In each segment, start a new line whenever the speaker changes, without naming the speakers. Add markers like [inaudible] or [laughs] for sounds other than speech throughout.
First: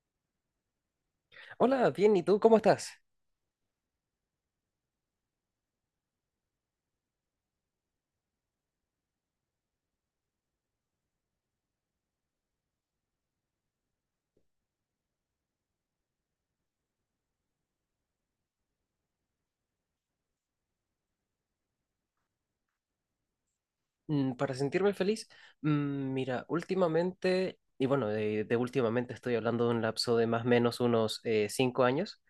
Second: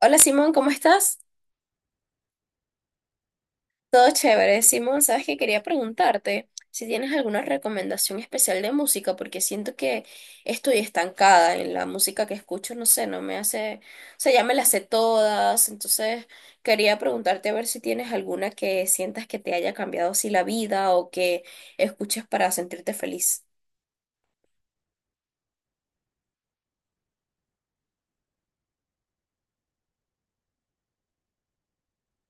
Hola, Simón, ¿cómo estás?
Hola, bien, ¿y tú cómo estás?
Todo chévere. Simón, sabes que quería preguntarte si tienes alguna recomendación especial de música, porque siento que estoy estancada en la música que escucho, no sé, no me hace, o sea, ya me las sé todas, entonces quería preguntarte a ver si tienes alguna que sientas que te haya cambiado así la vida o que escuches para sentirte feliz.
Mm, para sentirme feliz, mm, mira, últimamente, y bueno, de últimamente estoy hablando de un lapso de más o menos unos 5 años.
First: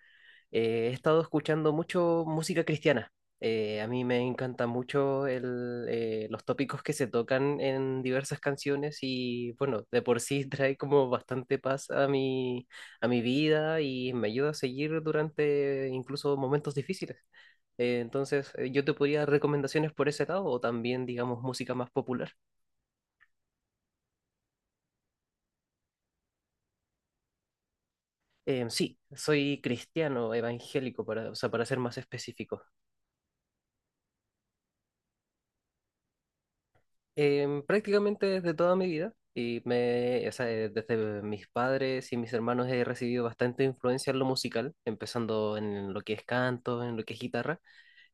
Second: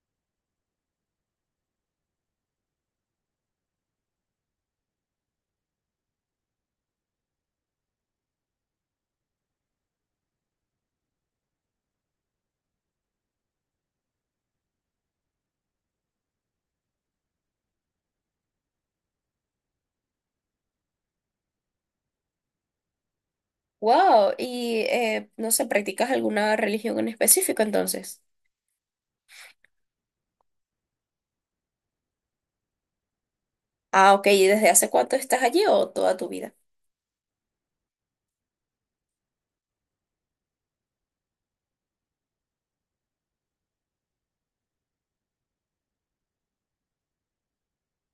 He estado escuchando mucho música cristiana. A mí me encanta mucho los tópicos que se tocan en diversas canciones y bueno, de por sí [laughs] trae como bastante paz a a mi vida y me ayuda a seguir durante incluso momentos difíciles. Entonces, yo te podría dar recomendaciones por ese lado o también, digamos, música más popular.
Wow, y no sé, ¿practicas alguna religión en específico entonces?
Sí, soy cristiano evangélico, para, o sea, para ser más específico.
Ah, ok, ¿y desde hace cuánto estás allí o toda tu vida?
Prácticamente desde toda mi vida, y o sea, desde mis padres y mis hermanos he recibido bastante influencia en lo musical, empezando en lo que es canto, en lo que es guitarra,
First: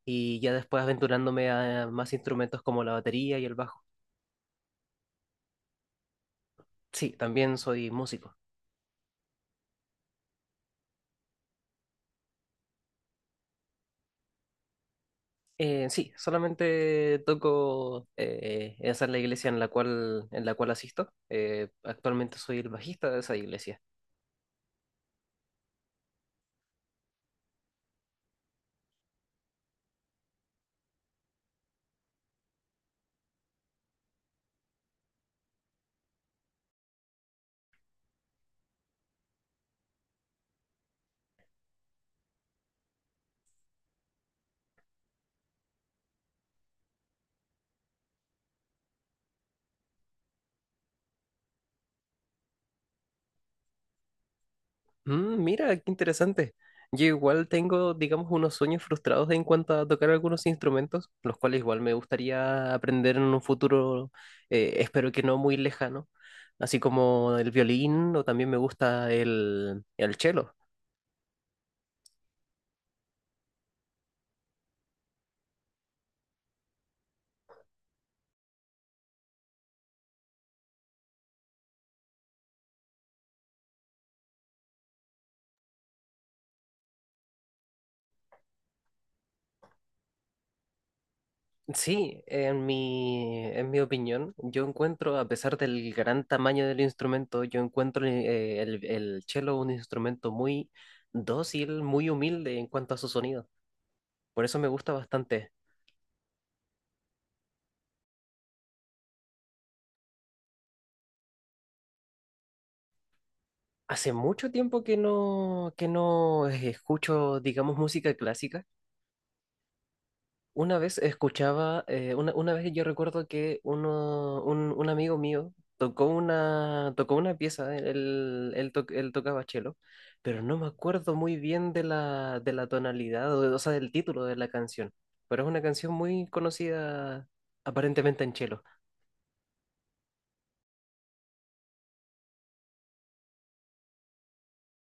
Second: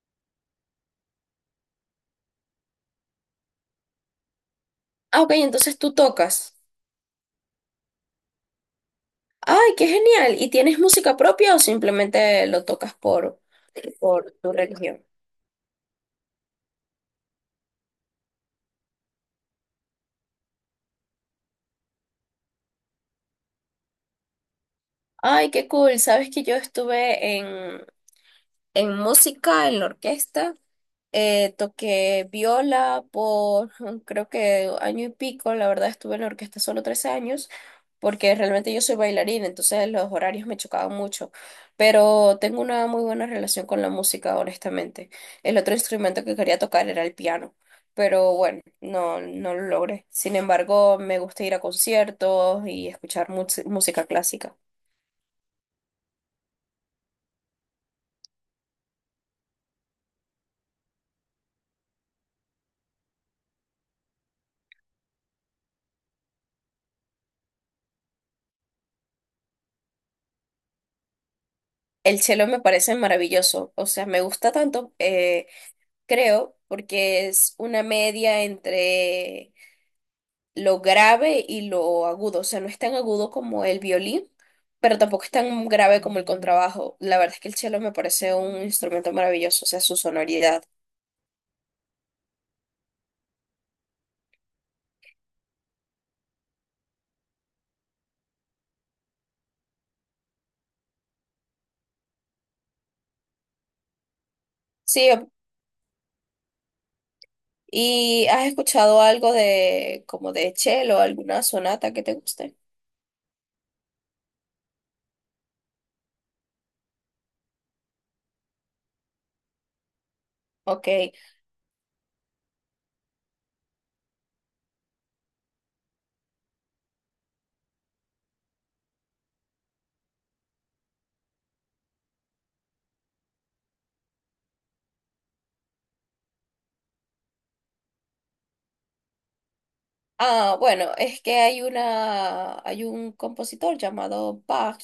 y ya después aventurándome a más instrumentos como la batería y el bajo.
Ah, ok, entonces tú tocas.
Sí, también soy músico.
Ay, qué genial. ¿Y tienes música propia o simplemente lo tocas por tu religión?
Sí, solamente toco esa es la iglesia en en la cual asisto. Actualmente soy el bajista de esa iglesia.
Ay, qué cool. Sabes que yo estuve en música, en la orquesta. Toqué viola por [laughs] creo que año y pico, la verdad estuve en la orquesta solo 13 años, porque realmente yo soy bailarina, entonces los horarios me chocaban mucho, pero tengo una muy buena relación con la música, honestamente. El otro instrumento que quería tocar era el piano, pero bueno, no lo logré. Sin embargo, me gusta ir a conciertos y escuchar música clásica.
Mm, mira, qué interesante. Yo igual tengo, digamos, unos sueños frustrados en cuanto a tocar algunos instrumentos, los cuales igual me gustaría aprender en un futuro, espero que no muy lejano, así como el violín o también me gusta el cello.
El cello me parece maravilloso, o sea, me gusta tanto. Creo, porque es una media entre lo grave y lo agudo. O sea, no es tan agudo como el violín, pero tampoco es tan grave como el contrabajo. La verdad es que el cello me parece un instrumento maravilloso, o sea, su sonoridad.
Sí, en mi opinión, yo encuentro, a pesar del gran tamaño del instrumento, yo encuentro el cello un instrumento muy dócil, muy humilde en cuanto a su sonido. Por eso me gusta
Sí,
bastante.
¿y has escuchado algo de como de cello, alguna sonata que te guste?
Hace mucho tiempo que no escucho, digamos, música clásica. Una
Ok.
vez escuchaba, una vez yo recuerdo que un amigo mío tocó una pieza, él tocaba cello, pero no me acuerdo muy bien de de la tonalidad, o sea, del título de la canción. Pero es una canción muy conocida aparentemente en cello.
Ah, bueno, es que hay un compositor llamado Bach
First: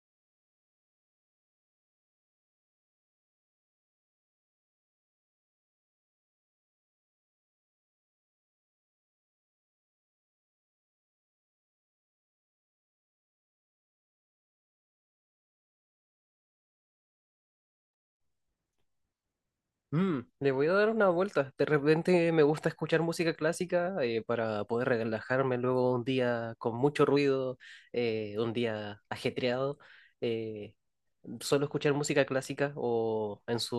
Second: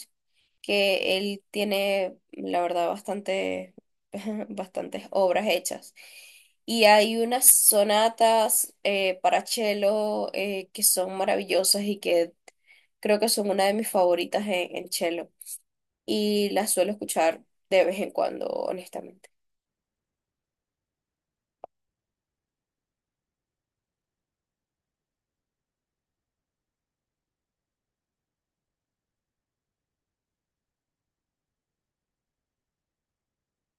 que él tiene, la verdad, bastante, [laughs] bastantes obras hechas. Y hay unas sonatas para cello que son maravillosas y que creo que son una de mis favoritas en cello. Y las suelo escuchar de vez en cuando, honestamente.
Mm, le voy a dar una vuelta. De repente me gusta escuchar música clásica para poder relajarme luego un día con mucho ruido, un día ajetreado. eh, Suelo escuchar música clásica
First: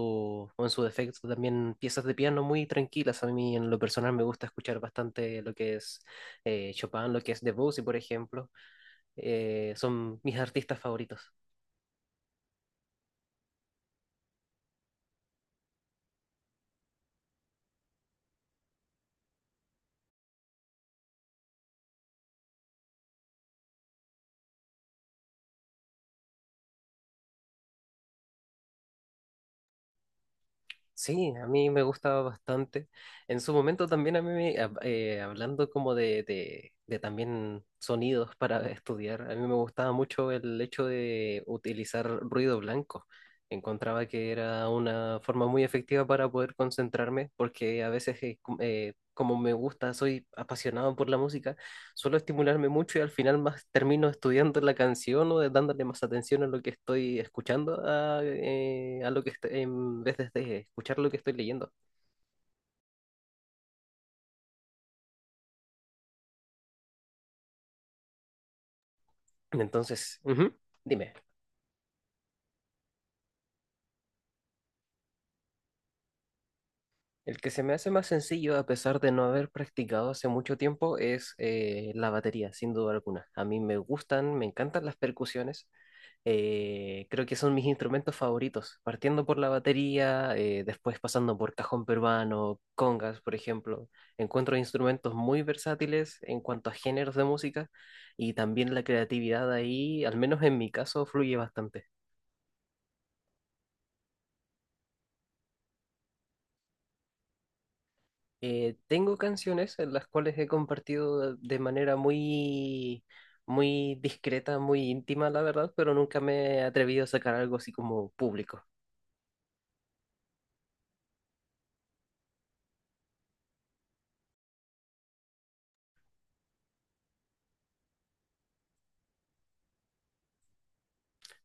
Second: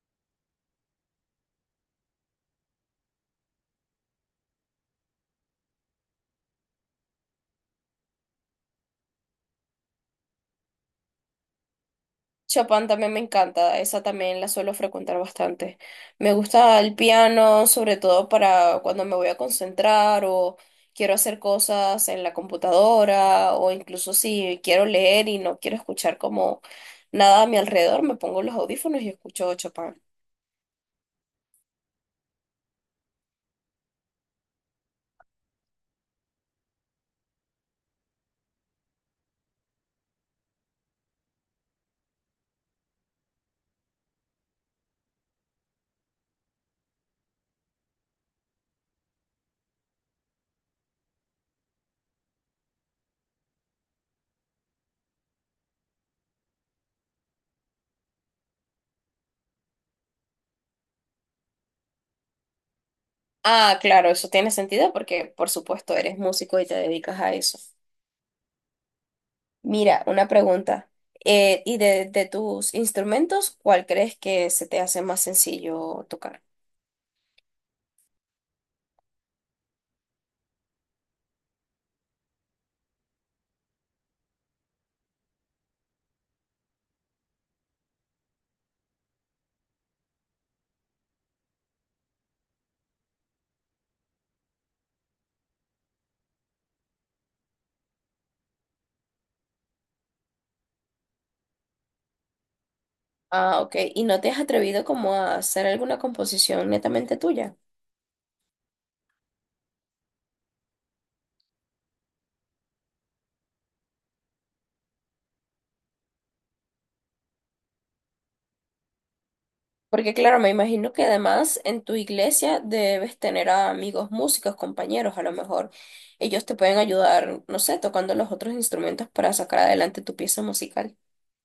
o en su defecto también piezas de piano muy tranquilas. A mí en lo personal me gusta escuchar bastante lo que es Chopin, lo que es Debussy, por ejemplo. Son mis artistas favoritos.
Chopin también me encanta, esa también la suelo frecuentar bastante. Me gusta el piano, sobre todo para cuando me voy a concentrar o quiero hacer cosas en la computadora o incluso si quiero leer y no quiero escuchar como nada a mi alrededor, me pongo los audífonos y escucho Chopin.
Sí, a mí me gusta bastante. En su momento también a mí, hablando como de también sonidos para [laughs] estudiar, a mí me gustaba mucho el hecho de utilizar ruido blanco. Encontraba que era una forma muy efectiva para poder concentrarme, porque a veces, como me gusta, soy apasionado por la música, suelo estimularme mucho y al final más termino estudiando la canción o dándole más atención a lo que estoy escuchando a lo que en vez de escuchar lo que estoy leyendo.
Ah, claro, eso tiene sentido porque por supuesto eres músico y te dedicas a eso. Mira,
Entonces,
una
ujú,
pregunta.
dime,
¿Y de tus instrumentos, cuál crees que se te hace más sencillo tocar?
el que se me hace más sencillo a pesar de no haber practicado hace mucho tiempo es la batería, sin duda alguna. A mí me encantan las percusiones. Creo que son mis instrumentos favoritos, partiendo por la batería, después pasando por cajón peruano, congas, por ejemplo. Encuentro instrumentos muy versátiles en cuanto a géneros de música y también la creatividad ahí, al menos en mi caso, fluye bastante.
Ah, ok. ¿Y no te has atrevido como a hacer alguna composición netamente tuya?
Tengo canciones en las cuales he compartido de manera muy discreta, muy íntima, la verdad, pero nunca me he atrevido a sacar algo así como público.
Porque claro, me imagino que además en tu iglesia debes tener a amigos músicos, compañeros, a lo mejor ellos te pueden ayudar, no sé, tocando los otros instrumentos para sacar adelante tu pieza musical.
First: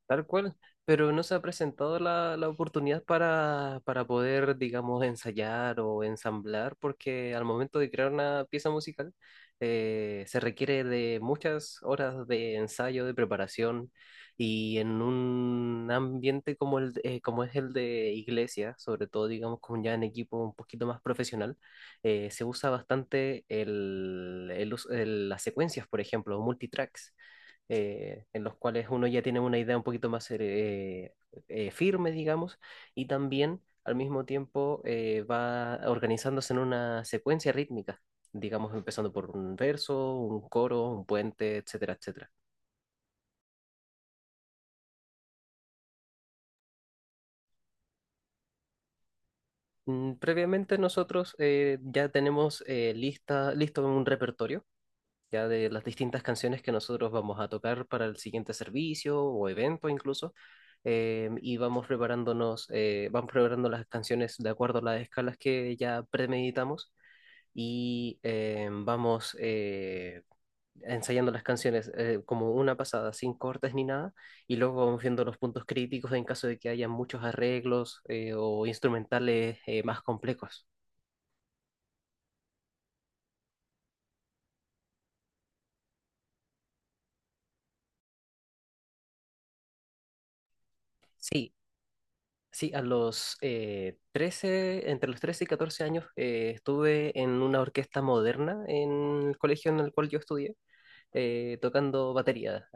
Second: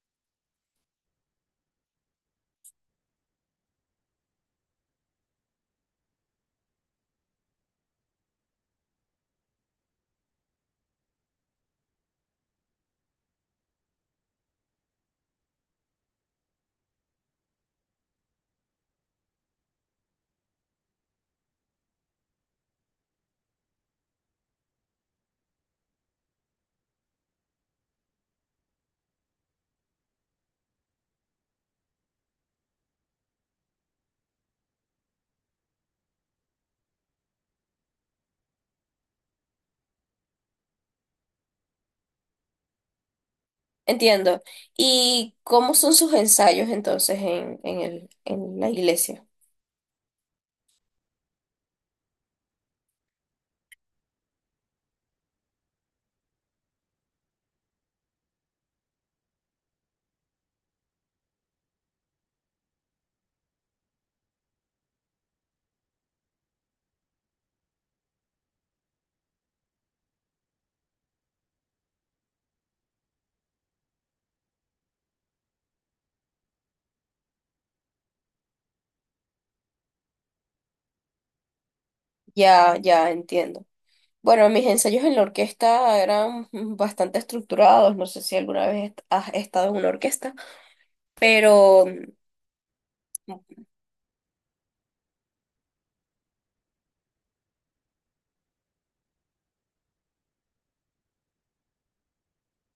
Tal cual, pero no se ha presentado la oportunidad para poder, digamos, ensayar o ensamblar, porque al momento de crear una pieza musical se requiere de muchas horas de ensayo, de preparación, y en un ambiente como es el de iglesia, sobre todo, digamos, como ya en equipo un poquito más profesional, se usa bastante las secuencias, por ejemplo, multitracks en los cuales uno ya tiene una idea un poquito más firme, digamos, y también al mismo tiempo va organizándose en una secuencia rítmica, digamos, empezando por un verso, un coro, un puente, etcétera, etcétera.
Entiendo. ¿Y cómo son sus ensayos entonces en la iglesia?
Mm, previamente nosotros ya tenemos listo un repertorio ya de las distintas canciones que nosotros vamos a tocar para el siguiente servicio o evento incluso, y vamos preparándonos, vamos preparando las canciones de acuerdo a las escalas que ya premeditamos y vamos ensayando las canciones como una pasada, sin cortes ni nada, y luego vamos viendo los puntos críticos en caso de que haya muchos arreglos o instrumentales más complejos.
Ya, ya entiendo. Bueno, mis ensayos en la orquesta eran bastante estructurados. No sé si alguna vez has estado en una orquesta.
Sí,
Pero, mm,
sí, a los 13, entre los 13 y 14 años, estuve en una orquesta moderna en el colegio en el cual yo estudié, tocando batería.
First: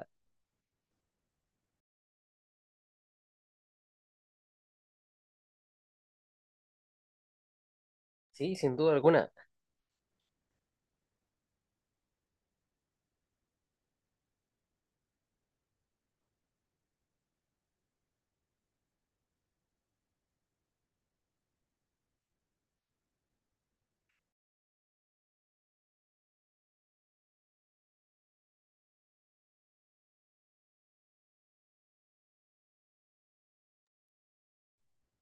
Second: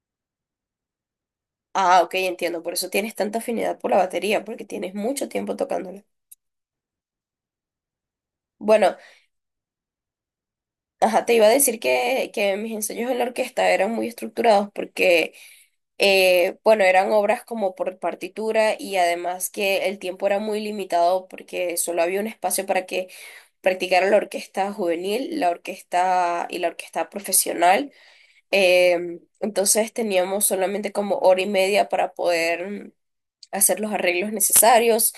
ah, ok, entiendo, por eso tienes tanta afinidad por la batería, porque tienes mucho tiempo tocándola.
Sí, sin duda
Bueno,
alguna.
ajá, te iba a decir que mis ensayos en la orquesta eran muy estructurados porque, bueno, eran obras como por partitura y además que el tiempo era muy limitado porque solo había un espacio para que practicara la orquesta juvenil, la orquesta y la orquesta profesional. Em, entonces teníamos solamente como 1 hora y media para poder mm, hacer los arreglos necesarios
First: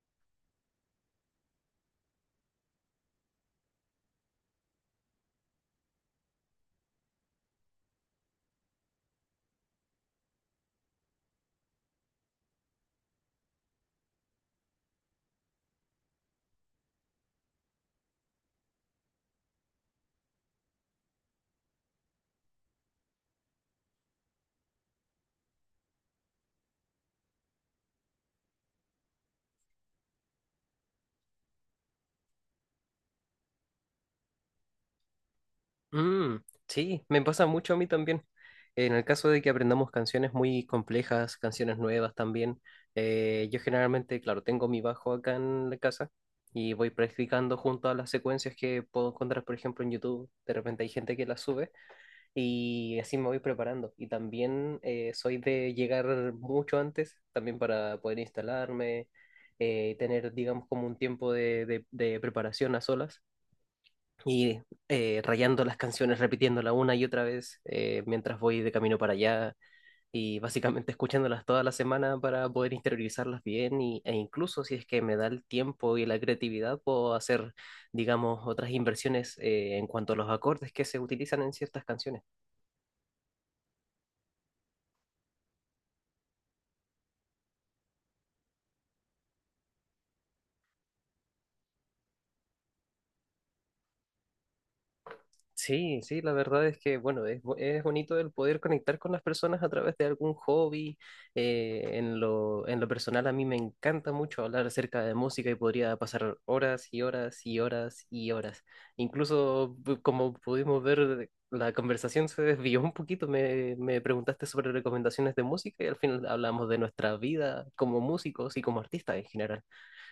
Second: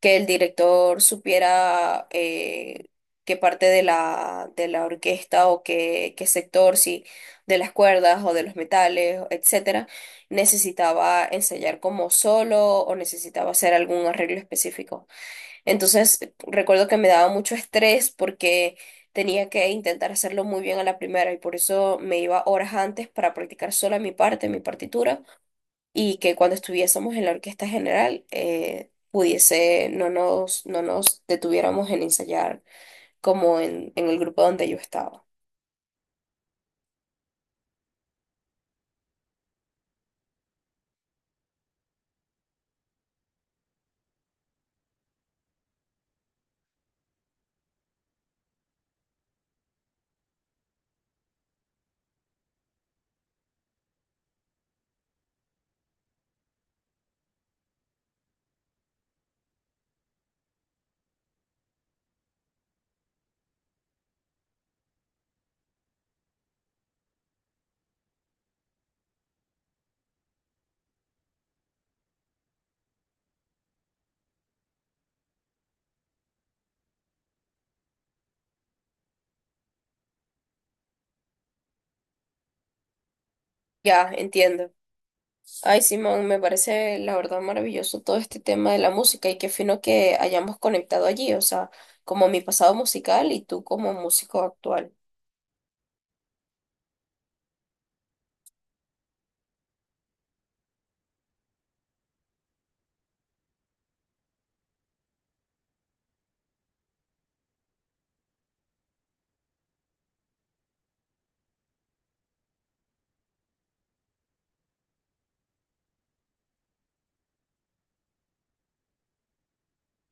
que el director supiera qué parte de de la orquesta o qué sector, si de las cuerdas o de los metales, etcétera, necesitaba ensayar como solo o necesitaba hacer algún arreglo específico. Entonces, recuerdo que me daba mucho estrés porque tenía que intentar hacerlo muy bien a la primera y por eso me iba horas antes para practicar sola mi parte, mi partitura y que cuando estuviésemos en la orquesta general pudiese, no nos detuviéramos en ensayar como en el grupo donde yo estaba.
Mm, sí, me pasa mucho a mí también. En el caso de que aprendamos canciones muy complejas, canciones nuevas también, yo generalmente, claro, tengo mi bajo acá en la casa y voy practicando junto a las secuencias que puedo encontrar, por ejemplo, en YouTube. De repente hay gente que las sube. Y así me voy preparando. Y también soy de llegar mucho antes, también para poder instalarme, tener, digamos, como un tiempo de preparación a solas. Y rayando las canciones, repitiéndola una y otra vez mientras voy de camino para allá. Y básicamente escuchándolas toda la semana para poder interiorizarlas bien. Y, e incluso si es que me da el tiempo y la creatividad, puedo hacer, digamos, otras inversiones en cuanto a los acordes que se utilizan en ciertas canciones.
Ya, entiendo. Ay, Simón, me parece la verdad maravilloso todo este tema de la música y qué fino que hayamos conectado allí, o sea, como mi pasado musical y tú como músico actual.
Sí, sí, la verdad es que, bueno, es bonito el poder conectar con las personas a través de algún hobby. En lo personal, a mí me encanta mucho hablar acerca de música y podría pasar horas y horas y horas y horas. Incluso, como pudimos ver, la conversación se desvió un poquito. Me preguntaste sobre recomendaciones de música y al final hablamos de nuestra vida como músicos y como artistas en general.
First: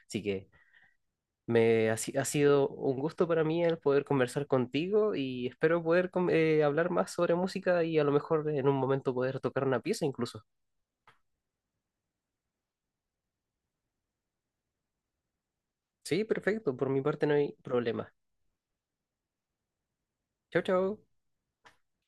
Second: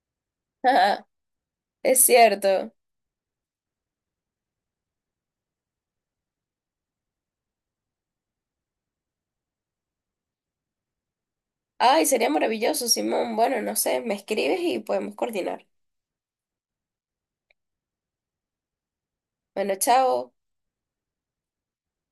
Así que...
[laughs]
Me ha,
Es
si- ha sido
cierto.
un gusto para mí el poder conversar contigo y espero poder hablar más sobre música y a lo mejor en un momento poder tocar una pieza incluso.
Ay, sería maravilloso, Simón. Bueno, no sé, me escribes y podemos coordinar.
Sí, perfecto, por mi parte no hay problema.
Bueno, chao.
Chao, chao.